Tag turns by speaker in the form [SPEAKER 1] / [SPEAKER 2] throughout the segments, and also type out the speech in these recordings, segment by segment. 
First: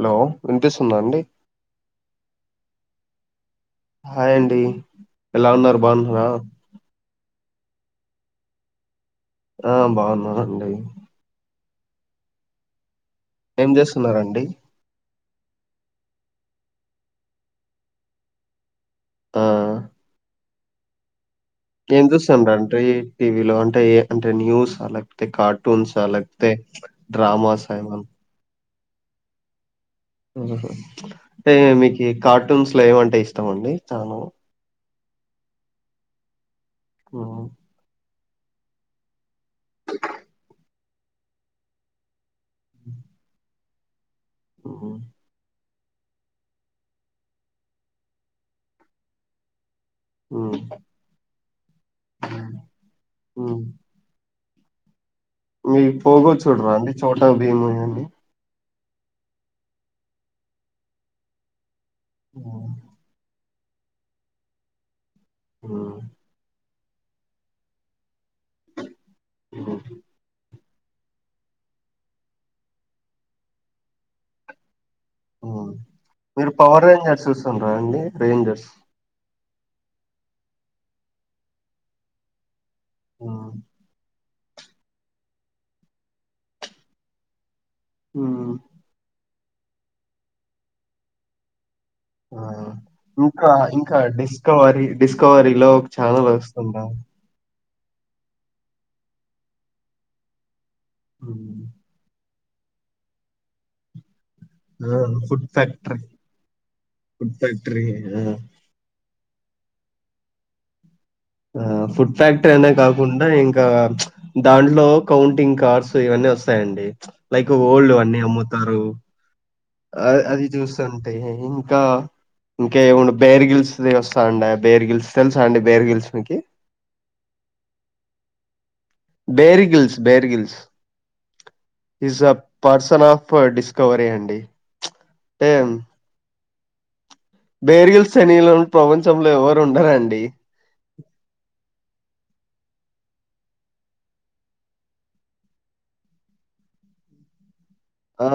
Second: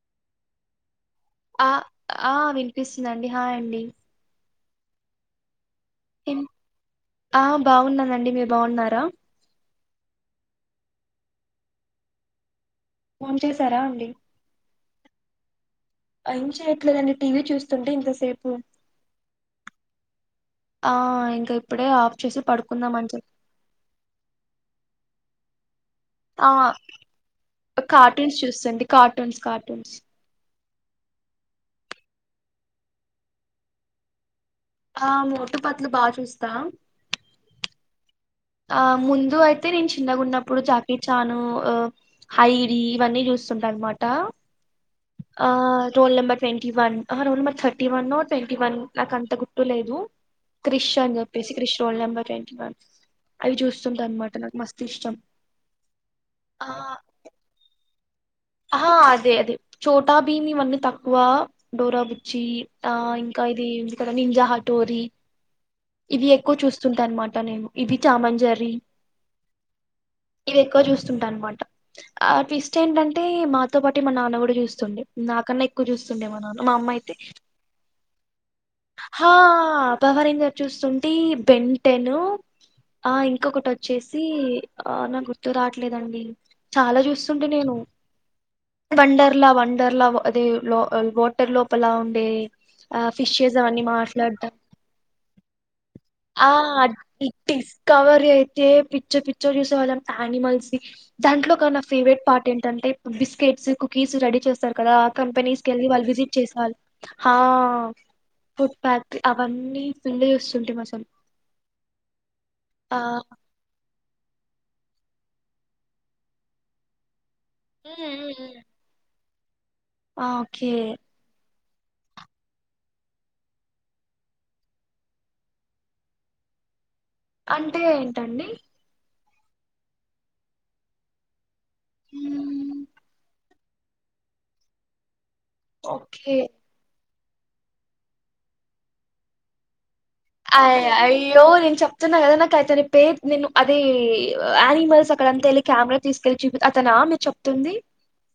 [SPEAKER 1] Hello వినిపిస్తుందా అండి.
[SPEAKER 2] ఆ ఆ వినిపిస్తుందండి హాయ్ అండి
[SPEAKER 1] హాయండి ఎలా ఉన్నారు బాగున్నారా
[SPEAKER 2] ఏం ఆ బాగున్నానండి మీరు బాగున్నారా
[SPEAKER 1] ఆ బాగున్నానండి
[SPEAKER 2] ఫోన్
[SPEAKER 1] ఏం
[SPEAKER 2] చేసారా
[SPEAKER 1] చేస్తున్నారండి
[SPEAKER 2] అయిం చేయట్లేదండి టీవీ చూస్తుంటే ఇంతసేపు
[SPEAKER 1] ఆ
[SPEAKER 2] ఆ ఇప్పుడే
[SPEAKER 1] ఏం
[SPEAKER 2] ఆఫ్ చేసి
[SPEAKER 1] చూసాను అంటే
[SPEAKER 2] పడుకుందాం అని చెప్పి
[SPEAKER 1] టీవీలో అంటే ఏ అంటే న్యూస్ లేకపోతే కార్టూన్స్ అంటే
[SPEAKER 2] ఆ
[SPEAKER 1] లేకపోతే డ్రామాస ఏమన్నా
[SPEAKER 2] కార్టూన్స్ చూస్తండి కార్టూన్స్ కార్టూన్స్
[SPEAKER 1] హ అంటే మీకు కార్టూన్స్ లో ఏమంటే ఇష్టామ అండి చాల
[SPEAKER 2] ఆ మోటుపట్లు బాగా చూస్తా
[SPEAKER 1] ఆ
[SPEAKER 2] ఆ ముందు అయితే నేను చిన్నగా ఉన్నప్పుడు జాకీ చాను హైడి ఇవన్నీ చూస్తుంటా అన్నమాట ఆ రోల్ నెంబర్ ట్వంటీ వన్ ఆ roll number thirty one twenty one నాక అంత గురుతు లేదు. క్రిష్ అని చెప్పేసి Krish roll number twenty one అవి చూస్త అన్నమాట మాట నాకు మస్త్ ఇష్టం
[SPEAKER 1] మీకు పోగొ చూడరా అండి చోట భీమువీ
[SPEAKER 2] ఆ అదే అదే చోటా బిమి ఇవన్నీ తక్కువ డోరాబుచ్చి ఆ ఇ ఇదిద నింజా హటోరి ఇవి ఎక్కువ చూస్తుంటా అన్నమాట నేను ఇవి టామ్ అండ్ జెర్రీ ఇది ఎక్కువ చూస్తుంట అన్నమాట ఆ ట్విస్ట్ ఏంటంటే మాతో పాటు మా నాన్న కూడా చూస్తుండే నాకన్నా ఎక్కువ
[SPEAKER 1] మీరు
[SPEAKER 2] చూస్తుండేమోన్నాన్న మా
[SPEAKER 1] పవర్
[SPEAKER 2] అమ్మ అయితే
[SPEAKER 1] రేంజర్స్ చూస్తుండ్రా అండి రేంజర్స్
[SPEAKER 2] ఆ అపవరిజ చూస్తుంటే బెంటెన్ ఆ
[SPEAKER 1] మ్మ్.
[SPEAKER 2] ఇంకొకటి వచ్చేసి ఆ నా గుర్తు రావట్లేదండి చాలా చూస్తుండే నేను
[SPEAKER 1] ఆ
[SPEAKER 2] వండర్లా వండర్లా అదే లో వోటర్ లో లా ఉండే
[SPEAKER 1] ఆ!
[SPEAKER 2] ఆ
[SPEAKER 1] ఇంకా,
[SPEAKER 2] ఫిషస్ అని
[SPEAKER 1] ఇంకా
[SPEAKER 2] మాట్లాడటం
[SPEAKER 1] డిస్కవరీ డిస్కవరీలో ఒక ఛానల్ వస్తుందా?
[SPEAKER 2] ఇటిస్ కవర్ అయితే పిచ్చి పిచ్చి గాచూసేవాళ్ళ అ నిమల్స్ దాంట్లో
[SPEAKER 1] హ్మ్.
[SPEAKER 2] ఒక నా ఫేవరెట్ ఇంపార్టెంట్ అంటే బిస్కెట్స్ కుకీస్ రెడీ చేస్తారు కదా
[SPEAKER 1] ఆ! ఫుడ్
[SPEAKER 2] కంపెనీ కి వెళ్ళి
[SPEAKER 1] ఫ్యాక్టరీ,
[SPEAKER 2] వాళ్ళు విజిట్ చేస్తారు
[SPEAKER 1] ఫుడ్ ఫ్యాక్టరీ ఆ!
[SPEAKER 2] పుత్పత్ అవన్నీ ఫూల్ చూస్తుంటిమి మసలు
[SPEAKER 1] ఆ ఫుడ్ ఫ్యాక్టరీ అనే కాకుండా ఇంకా దాంట్లో కౌంటింగ్ కార్స్ ఇవన్నీ వస్తాయండి లైక్ ఓల్డ్
[SPEAKER 2] మ్మ్,
[SPEAKER 1] అన్నీ
[SPEAKER 2] మ్మ్, మ్మ్.
[SPEAKER 1] అమ్ముతారు అ
[SPEAKER 2] ఆ,
[SPEAKER 1] అది
[SPEAKER 2] ఓకే
[SPEAKER 1] చూస్తుంటే ఇంకా ఇంకేము బేర్ గిల్స్ వస్తాండి బేర్ గిల్స్ తెలుసా అండి బేర్ గిల్స్ మీకి
[SPEAKER 2] అంటే ఏంటండి
[SPEAKER 1] Bear Grylls Bear Grylls is a
[SPEAKER 2] hmm,
[SPEAKER 1] person of dis discovery అండి
[SPEAKER 2] ఓకే
[SPEAKER 1] బేర్గిల్ తెలియని ప్రపంచంలో ఎవరు ఉండారంాండి
[SPEAKER 2] అయ అయ్యో నేను చెప్ప అన్నా కదా నాకు అతని పేర్ నేను అదే ఆనిమల్స్ అక్కడంతా వెళ్ళి కెమెరా తీసుకెళ్లి చూపి అతను ఆ మీరు చెప్తుంది
[SPEAKER 1] ఆ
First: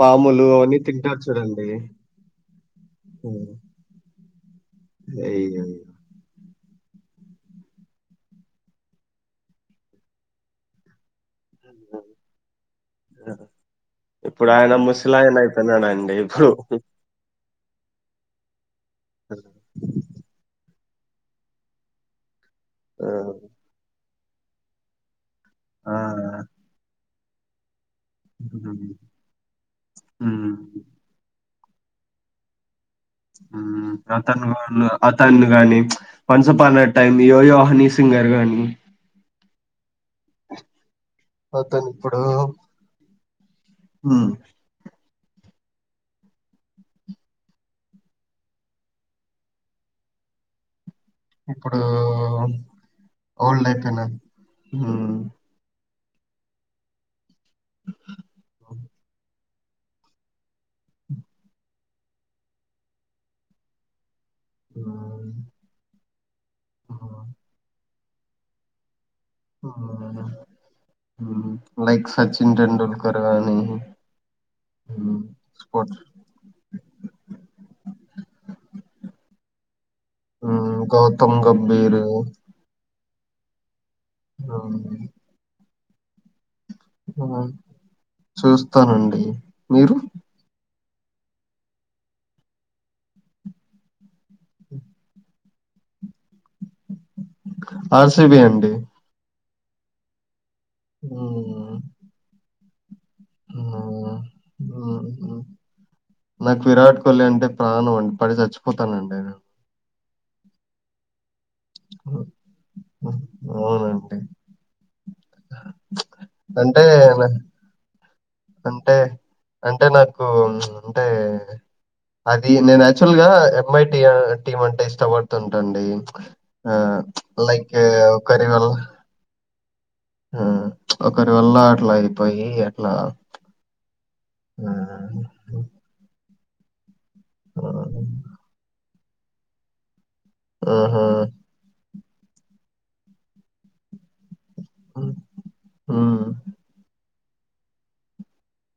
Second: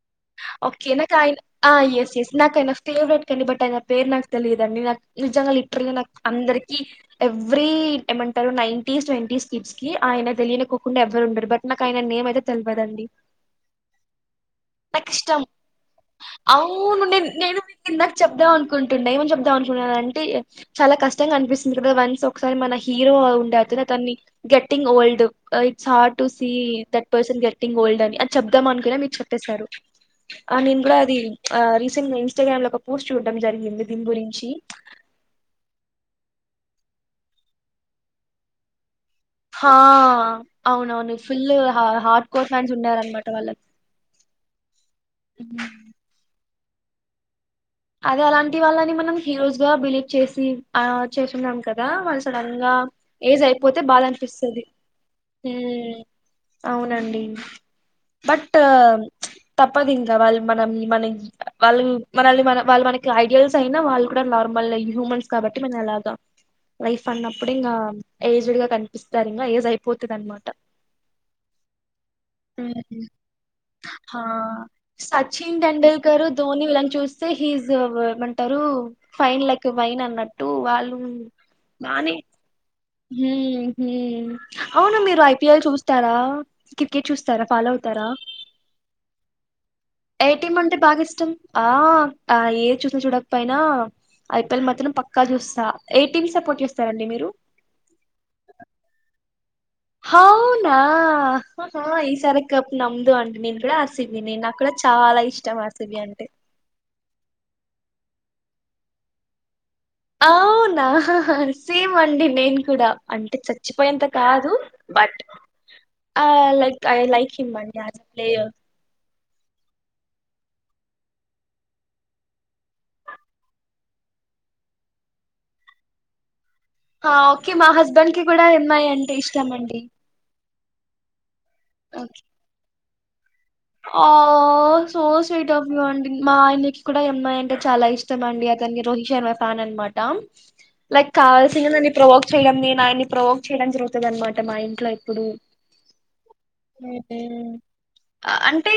[SPEAKER 1] పాములు అవన్నీ
[SPEAKER 2] ఓకే నాకు
[SPEAKER 1] తింటారు చూడండి.
[SPEAKER 2] ఆయన ఎస్ ఎస్ నాకుయన ఫేవరెట్ కని
[SPEAKER 1] హ్మ్.
[SPEAKER 2] బట్ ఆయన పేరు నాకు తెలియదన్ని నిజంగా
[SPEAKER 1] అయ్యయ్యో!
[SPEAKER 2] లిత్రలి అందరి ఎవ్రీ ఏమంటారు నైంటీస్ ట్వంటీ స్ిట్స్ కి ఆయన తెలియకోకుండా ఎవ్వరు ఉండరు బట్ నాకయినా నేమ్ అయితే తెలియదండి
[SPEAKER 1] ఇప్పుడు ఆయన
[SPEAKER 2] నాకు
[SPEAKER 1] ముసలాయన
[SPEAKER 2] ఇష్టం
[SPEAKER 1] అయిపోయినాడండి ఇప్పుడు.
[SPEAKER 2] అవును నేను ఇన్దాక చెప్దాం అనుకుంటుండే ఏమం చెప్దాం అనుకుున్న అంటే చాలా కష్టంగా కనిపిస్తుంది కదా వన్స్ ఒకసారి మన
[SPEAKER 1] ఆ!
[SPEAKER 2] హీరో ఉండే అతన్ని గెట్టింగ్ ఓల్డ్ ఇట్స్
[SPEAKER 1] ఆ!
[SPEAKER 2] Hard to see that person getting old అని అని చెప్దాం
[SPEAKER 1] హ్మ్.
[SPEAKER 2] అనుకునే మీకు చెప్పసారు
[SPEAKER 1] హ్మ్.
[SPEAKER 2] ఆ నేను కూడా అది ఆ రీసెంట్ ఇస్టాగ్రామ్ లో ఒక పోస్ట్ చూడడం జరిగింది దీని గురించి
[SPEAKER 1] అతను అతను గాని వన్స్ అప్ ఆన్ ఎ టైం యో యోహని సింగర్ నీ
[SPEAKER 2] హా అవునవును ఫుల్ హార్డ్ కోర్ ఫ్యాన్స్ ఉండారనమాట వాళ్ళకి
[SPEAKER 1] ఆ
[SPEAKER 2] ఉమ్. అదే అలాంటి వాళ్ళని మనం హీరోస్ గా బిలీవ్ చేసి ఆ చేస్తున్నాం
[SPEAKER 1] ఇప్పుడు
[SPEAKER 2] కదా మళ్ళ సడన్ గా ఏజ్
[SPEAKER 1] ఓల్డ్
[SPEAKER 2] అయిపోతే బాధ
[SPEAKER 1] అయిపోయినాడు.
[SPEAKER 2] అనిపిస్తది
[SPEAKER 1] హ్మ్.
[SPEAKER 2] అవునండి బట్ తప్పదు ఇంకా వాళ్ళు మన మన వాళ్ళు మనల్ని మన వాళ్ళు మనకి ఐడియాల్స్ అయినా వాళ్ళు నార్మల్ హ్యూమన్స్
[SPEAKER 1] హ్మ్.
[SPEAKER 2] కాబట్టి మే ఎలాగ లైఫ్
[SPEAKER 1] హ్మ్.
[SPEAKER 2] అన్నప్పుడు ఇంకా ఏజ్డ్ గా కని పిస్తారంగా ఏజు అయిపోత
[SPEAKER 1] హ్మ్.
[SPEAKER 2] అనమాట
[SPEAKER 1] లైక్ సచిన్
[SPEAKER 2] హ్మ్
[SPEAKER 1] టెండూల్కర్ గాని
[SPEAKER 2] హా
[SPEAKER 1] స్పో
[SPEAKER 2] సచిన్ గారు ధోని వీళ్ళను చూస్తే హిస్ ఏమంటారు ఫైన్ లైక్ వైన అన్నట్టు
[SPEAKER 1] హ్మ్.
[SPEAKER 2] వాళ్ళు
[SPEAKER 1] గౌతమ్ గంభీర్
[SPEAKER 2] బానే
[SPEAKER 1] హ్మ్.
[SPEAKER 2] అవునా మీరు ఐపిఎల్ చూస్తారా క్రికెట్ చూస్తారా
[SPEAKER 1] హ్మ్.
[SPEAKER 2] ఫాలో అవుతారా
[SPEAKER 1] చూస్తానండి. మీరు?
[SPEAKER 2] ఎఐటిం అంటే బాగా ఇష్టం ఆ ఆ ఏ చూసిన చూడకపోయినా ఐపీఎల్ మాత్రం పక్కా చూస్తా ఏ టీం సపోర్ట్ చేస్తారండి మీరు
[SPEAKER 1] ఆర్సిబి అండి
[SPEAKER 2] అవునా
[SPEAKER 1] హ్మ్.
[SPEAKER 2] ఈసారి కప్ నమ్ మందె అండి నేను కూడా అర్ సి
[SPEAKER 1] హ్మ్.
[SPEAKER 2] బి ని నాకు కూడా
[SPEAKER 1] హ్మ్.
[SPEAKER 2] చాలా ఇష్టం అర్ సి బి అంటే
[SPEAKER 1] లే అంటే ప్రాణం అండి పడి చచ్చిపోతానండి నేను
[SPEAKER 2] అవునా? సేమ్ అండి
[SPEAKER 1] హ్మ్.
[SPEAKER 2] నేను కూడా
[SPEAKER 1] హ్మ్.
[SPEAKER 2] అంటే చచ్చిపోయంత
[SPEAKER 1] అవునండి.
[SPEAKER 2] కాదు బట్ ఆ లైక్
[SPEAKER 1] అంటే,
[SPEAKER 2] ఐ లైక్ హిమ్ అండి ఎస్
[SPEAKER 1] అంటే అంటే నాకు అంటే అది నేను యాక్చువల్ గా ఎంఐ టీ టీమ్ అంటే ఇష్టపడుతుంటాండి
[SPEAKER 2] హ ఓకే మా హస్బెండ్ కి కూడా ఎమ్
[SPEAKER 1] వల్ల
[SPEAKER 2] మై అంటే ఇష్టంమండి
[SPEAKER 1] ఒకరి వల్ల అట్లా అయిపోయి అట్లా
[SPEAKER 2] ఆ సో
[SPEAKER 1] ఆహ్,
[SPEAKER 2] స్వీట్ఫ్ ఆఫ్ యూ అండి మా ఆయనకి కూడా ఎమ్మాయి అంటే చాలా ఇష్టం అండి అతన్ని రోహిష్ అన్మా ఫ్యాన్ అనమాట
[SPEAKER 1] ఆహా!
[SPEAKER 2] లైక్ కావాల్సింది నన్ను ప్రవోక్ చేయడం నే ఆయన్ని ప్రవోక్ చేయడం జరుగుతుంది అన్నమాట అంటే మా ఇంట్లో
[SPEAKER 1] హ్మ్.
[SPEAKER 2] ఎప్పుడు
[SPEAKER 1] హ్మ్.
[SPEAKER 2] అ అంటే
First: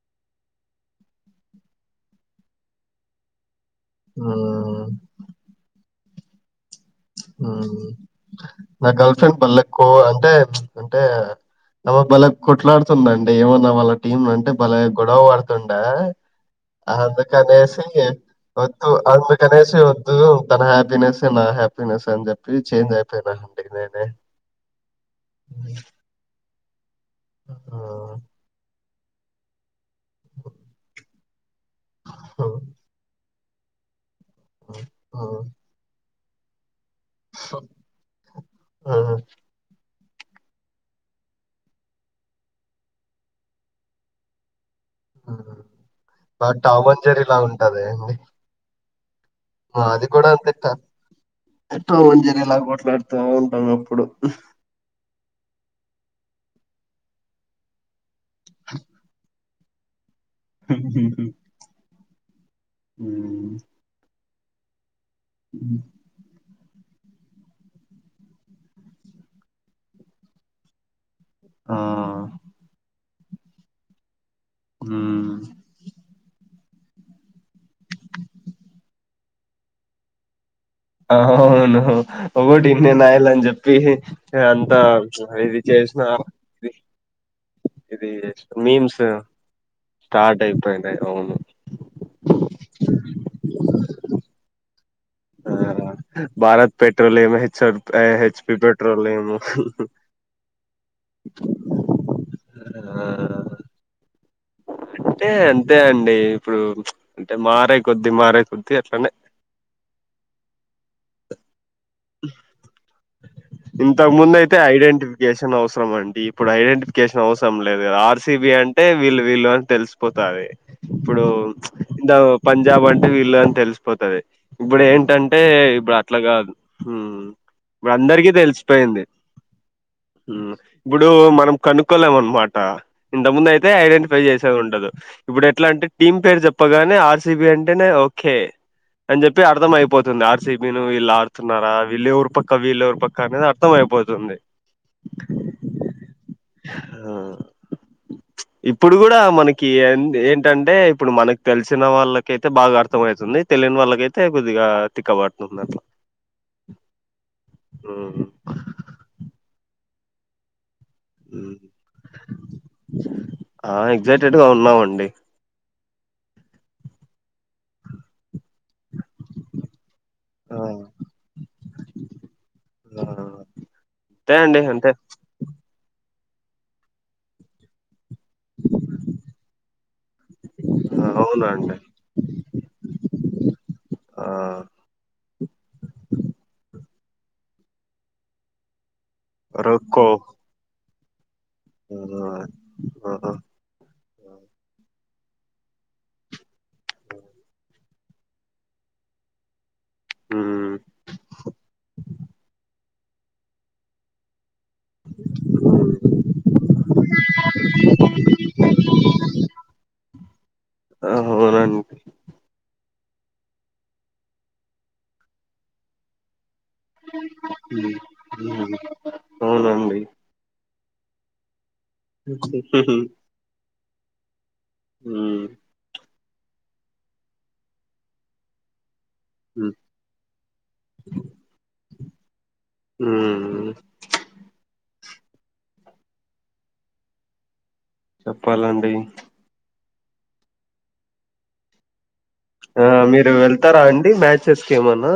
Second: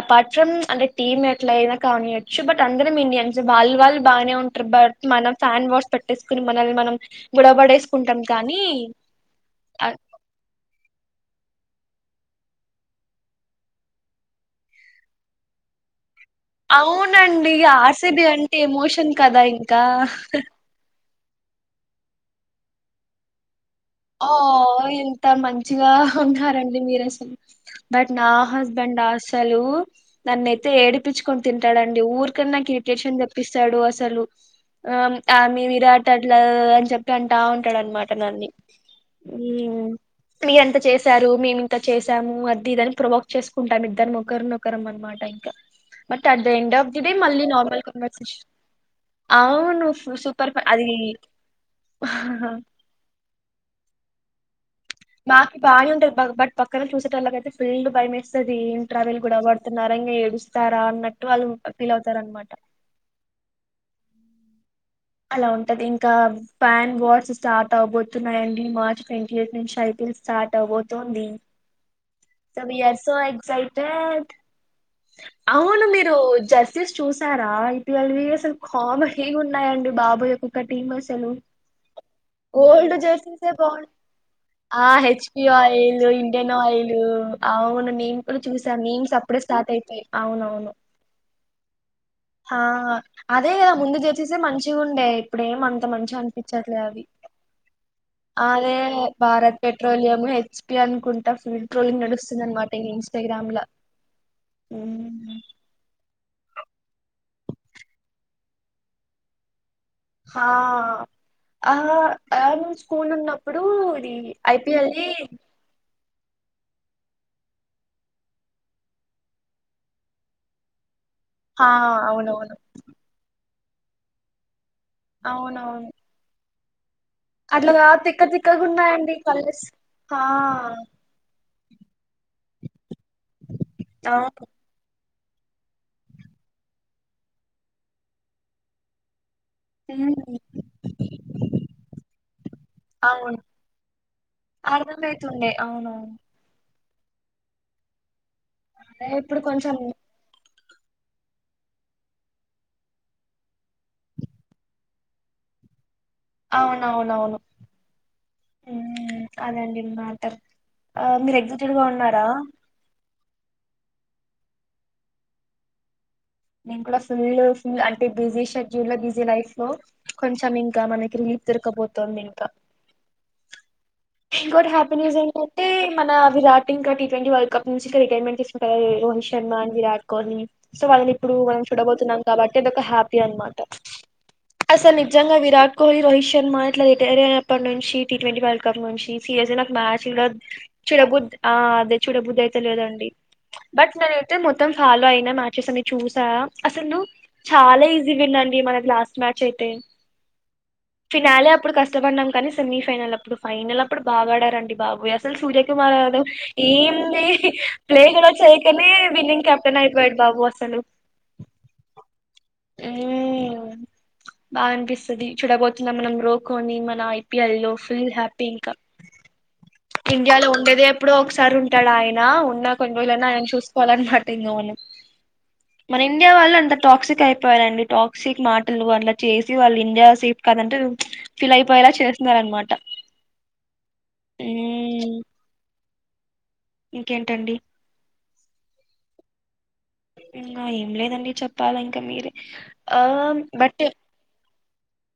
[SPEAKER 2] అపార్ట్ ఫ్రమ్ అంటే టీమ్ ఎట్లయినా కానియచ్చు బట్ అందరం ఇండియన్స్ వాళ్ళు వాళ్ళు బానే ఉంటారు
[SPEAKER 1] హ్మ్.
[SPEAKER 2] బట్ మనం ఫ్యాన్ వార్స్ పెట్టేసుకుని మనల్ని మనం గొడవ పడేసుకుంటాం కానీ
[SPEAKER 1] నా గర్ల్ ఫ్రెండ్ బల్లక్కో
[SPEAKER 2] అ-
[SPEAKER 1] అంటే అంటే బలే కొట్లాడుతుండండి ఏమన్నా వాళ్ళ టీమ్ అంటే బలే గొడవ వడుతుండే అందు
[SPEAKER 2] అవునండి
[SPEAKER 1] కనేసి
[SPEAKER 2] ఆర్‌సీబీ అంటే
[SPEAKER 1] వద్దు
[SPEAKER 2] ఎమోషన్
[SPEAKER 1] అందు
[SPEAKER 2] కదా
[SPEAKER 1] కనేసి
[SPEAKER 2] ఇంకా.
[SPEAKER 1] వద్దు తన హ్యాపినెస్ నా హ్యాపీనెస్ అని చెప్పి చేంజ్ అయిపోయిన
[SPEAKER 2] అ్వ్వ్ ఎంత మంచిగా ఉన్నారండి మీరు అసలు బట్
[SPEAKER 1] ఆ,
[SPEAKER 2] నా హస్బెం అండ్ అసలు నన్నయితే ఏడిపిచుకొని తింటాడండి ఊరికన్నా నాకు ఇరిటేషన్ తెప్ ప్పిస్తాడు అసలు
[SPEAKER 1] ఆ,
[SPEAKER 2] ఆమె విరాట్ అట్లా అని చెప్ గంటా ఉంటాడునమాట నన్ని
[SPEAKER 1] ఆ
[SPEAKER 2] మీ ఎంత చేసారు మేమి ఇంత చేసాము అది ఇదని ప్రవోక్ చేసుకుంటాం ఇద్దరం ఒకరిని ఒకరు ఒకరు అనమాట ఇంకా బట్ అట్
[SPEAKER 1] ఆ,
[SPEAKER 2] the end
[SPEAKER 1] Tom
[SPEAKER 2] of the
[SPEAKER 1] and
[SPEAKER 2] day
[SPEAKER 1] Jerry లా
[SPEAKER 2] మళ్ళీ నార్మల్ కన్వర్షషన్
[SPEAKER 1] మాది కూడా అంతిట్ట ఎట్టో మంజరి ఇలా కొట్లాడుతూ ఉంటాం ఇప్పుడు
[SPEAKER 2] మాకి బానే ఉంటది బట్ పక్కన చూసే టోలకి అయితే ఫుల్ భయమేస్తది ట్రావెల్ కూడా అత్ నరంగా ఏడుస్తారా అన్నట్టు వాళ్ళు ఫీల్ అవుతార అనమాట
[SPEAKER 1] మ్మ్
[SPEAKER 2] అలా ఉంటది ఇంకా పాన్ వార్స్ స్టార్ట్ అవబోతున్నాయండి మార్చ్ ట్వంటీ ఎయిట్ నుంచి ఐపీల్ స్టార్ట్ అవబోతుంది.
[SPEAKER 1] ఆ,
[SPEAKER 2] సోవె ఆర్ సో ఎక్సటెడ్
[SPEAKER 1] ఉమ్,
[SPEAKER 2] అవును మీరు జస్ స్ చూసారా ఐపీఎల్వి అసలు కామెడీ గా ఉన్నాయ అండి బాబోయ అసల్ టీం అసలు
[SPEAKER 1] అవును ఒకటి
[SPEAKER 2] ఓల్డ్
[SPEAKER 1] ఇండియన్ ఆయిల్
[SPEAKER 2] జెర్సీస్
[SPEAKER 1] అని
[SPEAKER 2] సే
[SPEAKER 1] చెప్పి
[SPEAKER 2] బాగు
[SPEAKER 1] అంత
[SPEAKER 2] హెచ్ పి
[SPEAKER 1] ఇది చేసిన
[SPEAKER 2] ఆయిల్ ఇండియన్
[SPEAKER 1] ఇది
[SPEAKER 2] ఆయిల్ అవును
[SPEAKER 1] ఇది
[SPEAKER 2] నేన్ కూడా చూసా మీమ్స్ అప్పుడే స్టార్ట్ అయితాయి అవునవును
[SPEAKER 1] ఇన్ ట్రై ఐతే అవును
[SPEAKER 2] హ అదే ముందు జడ్జెస్ ఎ మంచి అండే ఇప్పుడ
[SPEAKER 1] ఆ
[SPEAKER 2] ఏం అంత మంచిగా
[SPEAKER 1] భారత్
[SPEAKER 2] అనిపించట్లే అవి
[SPEAKER 1] పెట్రోలియం హెచ్ హెచ్పి
[SPEAKER 2] అదే
[SPEAKER 1] petroleum
[SPEAKER 2] Bharat petroleum HP అనుకుంటా ఫుల్ ట్రోలింగ్ నడుస్తుంది అనమాట
[SPEAKER 1] ఆ
[SPEAKER 2] ఇన్స్టాగ్రామ్ లో
[SPEAKER 1] అంటే అంతే అండి ఇప్పుడు అంటే మారే కొద్ద్దీ మారే కొద్ద్దీ అట్లనే
[SPEAKER 2] హా ఆ అ రోజు స్కూల్ ఉన్నప్పుడు
[SPEAKER 1] ఇంతకు
[SPEAKER 2] ఇ
[SPEAKER 1] ముందు అయితే
[SPEAKER 2] ఐపిఎల్ ది
[SPEAKER 1] ఐడెంటిఫికేషన్ అవసరం అండి ఇప్పుడు ఐడెంటిఫికేషన్ అవసరం లేదు కదా ఆర్సిబి అంటే వీళ్ళు వీళ్ళు అని తెలిసిపోతది ఇప్పుడు
[SPEAKER 2] హా
[SPEAKER 1] ఇంద
[SPEAKER 2] అవునవును
[SPEAKER 1] పంజాబ్ అంటే వీళ్ళు అని తెలిసిపోతుది ఇప్పుడు ఏంటంటే
[SPEAKER 2] అవునవును
[SPEAKER 1] ఇప్పుడు అట్లా కాదు హ్మ్మ్
[SPEAKER 2] అట్లా
[SPEAKER 1] ఇపుడు
[SPEAKER 2] కాదు తిక్క
[SPEAKER 1] అందరికీ తెలిసిపోయింది
[SPEAKER 2] తిక్కగున్నాయండి కలర్స్ హా
[SPEAKER 1] హ్మ్మ్ ఇప్పుడు మనం కనుక్కోలేం అనమాట ఇంత ముందు అయితే ఐడెంటిఫై
[SPEAKER 2] అవును
[SPEAKER 1] చేసే ఉండదు ఇప్పుడు ఎట్లా అంటే టీమ్ పేరు చెప్పగానే ఆర్ సి బి అంటేనే ఓకే అని చెప్పి తె అర్థంమయిపోతుంది
[SPEAKER 2] మ్
[SPEAKER 1] ఆర్ సి బి ను ఇలా ఆ వస్తున్నారా వీళ్ళేవారి పక్క వీళ్ళే ఎవరి పక్క
[SPEAKER 2] అవును
[SPEAKER 1] అనేది అర్థం అయిపోతుంది పోతుంది
[SPEAKER 2] అవునా
[SPEAKER 1] హ ఇప్పుడు
[SPEAKER 2] అదే
[SPEAKER 1] కూడా మనకి
[SPEAKER 2] కొంచెం
[SPEAKER 1] ఎండే ఏంటంటే ఇప్పుడు మనకు తెలిసిన వాళ్ళకైతే బాగా అర్థమయితుంది. తెలియని వాళ్ళకైతే కొద్దిగా తిక్కబడుతుంద్ తుంది అట్లా
[SPEAKER 2] అవునవునవును
[SPEAKER 1] ఉమ్.
[SPEAKER 2] ఉ అదండి మ్యాటర్ మీరు
[SPEAKER 1] ఉమ్.
[SPEAKER 2] ఎగ్జాట్ గా ఉన్నారా
[SPEAKER 1] ఆ ఎగ్జైటెడ్ గా ఉన్నామండి
[SPEAKER 2] నేను కూడా ఫుల్ ఫుల్ అంటే బిజీ షెడ్యూల బిజీ లైఫ్ లో కొంచెం
[SPEAKER 1] ఆ
[SPEAKER 2] ఇంకా మనకి రిలీఫ్ దొరకపోతుంది ఇంకా
[SPEAKER 1] ఆ, అంతే అండి
[SPEAKER 2] ఇంకోటి
[SPEAKER 1] అంతే
[SPEAKER 2] హ్యాపీనెస్ ఏంటంటే మన విరాట్ ఇంకా టీ ట్వంటీ వరల్డ్ కప్ నుంచి సో రిటైర్మెంట్ తీసుకుంటారు రోహిత్ శర్మ విరాట్ కోహ్లీ సో వాళ్
[SPEAKER 1] ఆ,
[SPEAKER 2] ఇప్పుడు
[SPEAKER 1] అవునా
[SPEAKER 2] మనం
[SPEAKER 1] అండి
[SPEAKER 2] చూడబోతున్నాం కాబట్టి అదొక ఒక హ్యాపీ అన్నమాట
[SPEAKER 1] ఆ
[SPEAKER 2] అసలు నిజంగా విరాట్ కోహిల్ రోహి శర్మ ఎట్లా తె తేరేనాపనుచ్చి టి ట్వంటీ వరల్డ్ కప్ నుంచి సిరాయస్ నాకు బాగా
[SPEAKER 1] రొక్కో
[SPEAKER 2] చూడ చూడబుద్ధి ఆ అదే చూడబుద్ది అయితే లేదండి
[SPEAKER 1] ఆ
[SPEAKER 2] బట్ నేనైతే మొత్తం ఫాలో అయినా మ్యాచెస్ అన్ని చూసా అసలు చాలా ఈజీ గా ఉందడి మన లాస్ట్ మ్యాచ్ అయితే
[SPEAKER 1] మ్మ్
[SPEAKER 2] ఫినాలే అప్పుడు కష్టపాడినం కానీ సెమీఫైనల్ అప్పుడు ఫైనల్ అప్పుడు బాగాడారండి. బాబోయ్ అసలు సూర్య కుమార్ అసల్ ఏం దే ప్లే గాచకనే విన్నింగ్ కెప్టెన్ అయిపోయాడు బాబు అసలు
[SPEAKER 1] అవునం
[SPEAKER 2] ఉ బాగా అనిపిస్తాది. చూడబోతునం మనం రో కొన్ని మన ఐ పీ ఎల్ లో ఫుల్ హ్యాపీ ఇంకా
[SPEAKER 1] మ్మ్ అవునండి
[SPEAKER 2] ఇండియాలో ఉండేదే ఎప్పుడో ఒకసారి ఉంటాడు ఆయన ఉన్న కొన్ని రోజులైన ఆయన చూసుకోవాలన్న [unintelligible]
[SPEAKER 1] ఉ
[SPEAKER 2] ఇండియా వాళ్ళ అంత టాక్సిక్ అయిపోవాలండి టాక్సిక్ మాటలు అట్ల చేసి వాళ్ళు ఇండియా సేఫ్ కాదంటు ఫిల్ అయిపోయేలా చేస్తున్నారు అన్నమాట
[SPEAKER 1] ఉ హు
[SPEAKER 2] ఉమ్ ఇంకేంటండి
[SPEAKER 1] చెప్పాలండి
[SPEAKER 2] ఇంకా ఏమ్ ఉన్నాయి. ఏం లేదండి చెప్పాలే ఇంకా మీరే
[SPEAKER 1] ఆ మీరు వెళ్తారా
[SPEAKER 2] బట్
[SPEAKER 1] అండి మ్యాచెస్కి ఏమనా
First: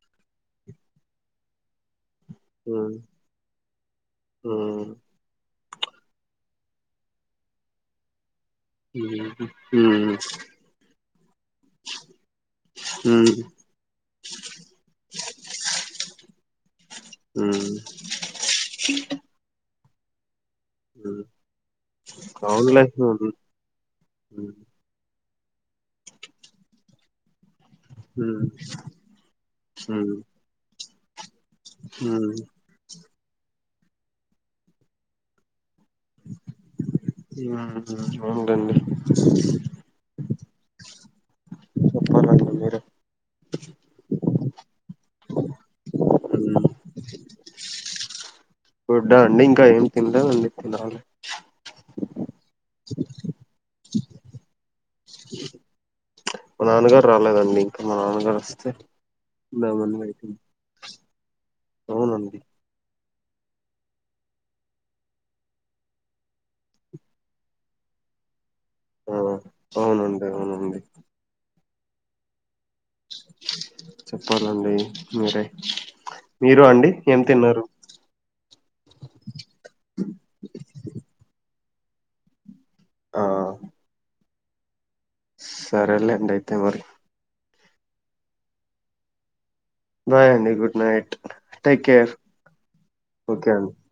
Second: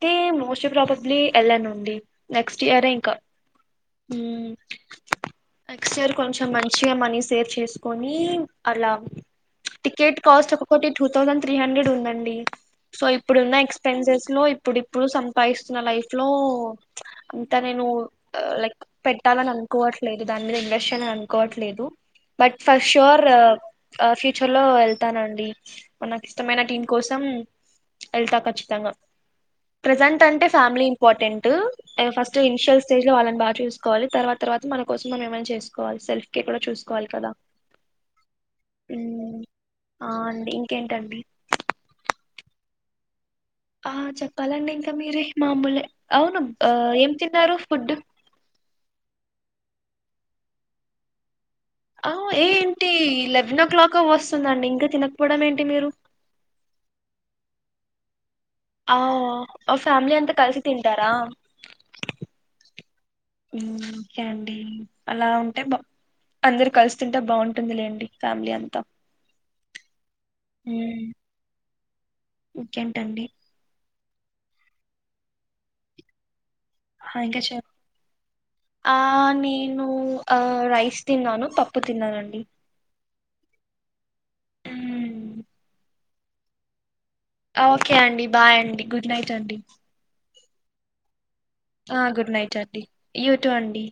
[SPEAKER 2] ఫ్రీ ఏమ్ ఉ ముసూర్పాపా ప్లి ఎలానండి. నెక్స్ట్ ఇయరే
[SPEAKER 1] మ్మ్
[SPEAKER 2] ఇంకా
[SPEAKER 1] మ్మ్
[SPEAKER 2] నెక్స్ట్ ఇయర్ కొంచెం మంచిగా మనీ సేవ్ చేసుకోని అలా
[SPEAKER 1] మ్మ్
[SPEAKER 2] టికెట్ కాస్ట్ ఒక్కటి టూ థౌసండ్ త్రీ హండ్రెడ్ ఉందండి సో
[SPEAKER 1] మ్మ్
[SPEAKER 2] ఇప్పుడున్న ఎక్స్పెన్సెస్ లో ఇప్పుడు ఇప్పుడు సంపాదిస్తున్న లైఫ్ లో అంతా
[SPEAKER 1] మ్మ్
[SPEAKER 2] నేను లైక్ పెట్టాలని అనుకోవట్లేదు దాని మీద ఇన్వెస్ట్ చేయాలని
[SPEAKER 1] మ్మ్
[SPEAKER 2] అనుకోవట్లేదు బట్
[SPEAKER 1] అవునులే
[SPEAKER 2] ఫర్
[SPEAKER 1] మ్మ్
[SPEAKER 2] షూర్ ఆ
[SPEAKER 1] మ్మ్
[SPEAKER 2] ఫ్యూచర్ లో వెళ్తానండి నాకు ఇష్టమైన టీం కోసం వెళ్తా ఖచ్చితంగా
[SPEAKER 1] మ్మ్
[SPEAKER 2] ప్రజెంట్ అంటే ఫ్యామిలీ ఇంపార్టెంట్ ట్
[SPEAKER 1] మ్మ్
[SPEAKER 2] ఫస్ట్ ఇనిషిల్ స్టేజలో వాళ్ళని బాగా చూ సుకోవాలి. తర్వాత తర్వాత మన కోసం మనం ఏమ చేస్ వాళ్ల సెల్ఫ్ కే కూడా చూసుకోవాలి కదా
[SPEAKER 1] మ్మ్ అవునులేండి
[SPEAKER 2] ఉ ఆ ఇంకేంటండి
[SPEAKER 1] అవునండి మీరు
[SPEAKER 2] ఆ చెప్పాలండి ఇంకా మీరే మామూలే అవును ఆ ఏం తిన్నారు ఫుడ్
[SPEAKER 1] గుడ్డా అండి ఇంకా ఏం తిన్లే అన్ని తినాలి.
[SPEAKER 2] ఆ ఏంటి లెవెన్ ఓ క్లాక్ వస్తుందండి ఇంకా తినకపోవడం ఏంటి మీరు
[SPEAKER 1] మా నాన్నగారు రాలేదండి ఇంకా మా నాన్నగారు
[SPEAKER 2] ఆవ్
[SPEAKER 1] ఉందామని
[SPEAKER 2] ఫ్యామిలీ అంతా
[SPEAKER 1] వెయిటింగ్
[SPEAKER 2] కలిసి తింటారా
[SPEAKER 1] అవునండి
[SPEAKER 2] ఉ ఓకే అండి అలా ఉంటే బా అందరు కలుసి తింటే బాగుంటుందిలేండి ఫ్యామిలీ అంత
[SPEAKER 1] ఆ అవునండి అవునండి
[SPEAKER 2] మ్మ్, ఇంకేంటండి
[SPEAKER 1] చెప్పాలండి మీరే మీరు అండి
[SPEAKER 2] ఆ,
[SPEAKER 1] ఏం
[SPEAKER 2] ఇంకా చె
[SPEAKER 1] తిన్నారు
[SPEAKER 2] ఆ నేను ఆ రైస్ తిన్నాను పప్పు తిన్నాను అండి
[SPEAKER 1] ఆ
[SPEAKER 2] ఉ
[SPEAKER 1] సరేలేండి అయితే మరి
[SPEAKER 2] ఓకే అండి బాయ్ అండి గుడ్ నైట్ అండి
[SPEAKER 1] బాయ్ అండి good night take care
[SPEAKER 2] good night అండి యూ టూ
[SPEAKER 1] ఓకే అండీ
[SPEAKER 2] అండి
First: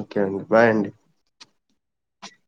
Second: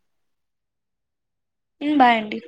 [SPEAKER 1] ఓకే అండి బాయ్ అండి
[SPEAKER 2] ఊ బాయ్ అండి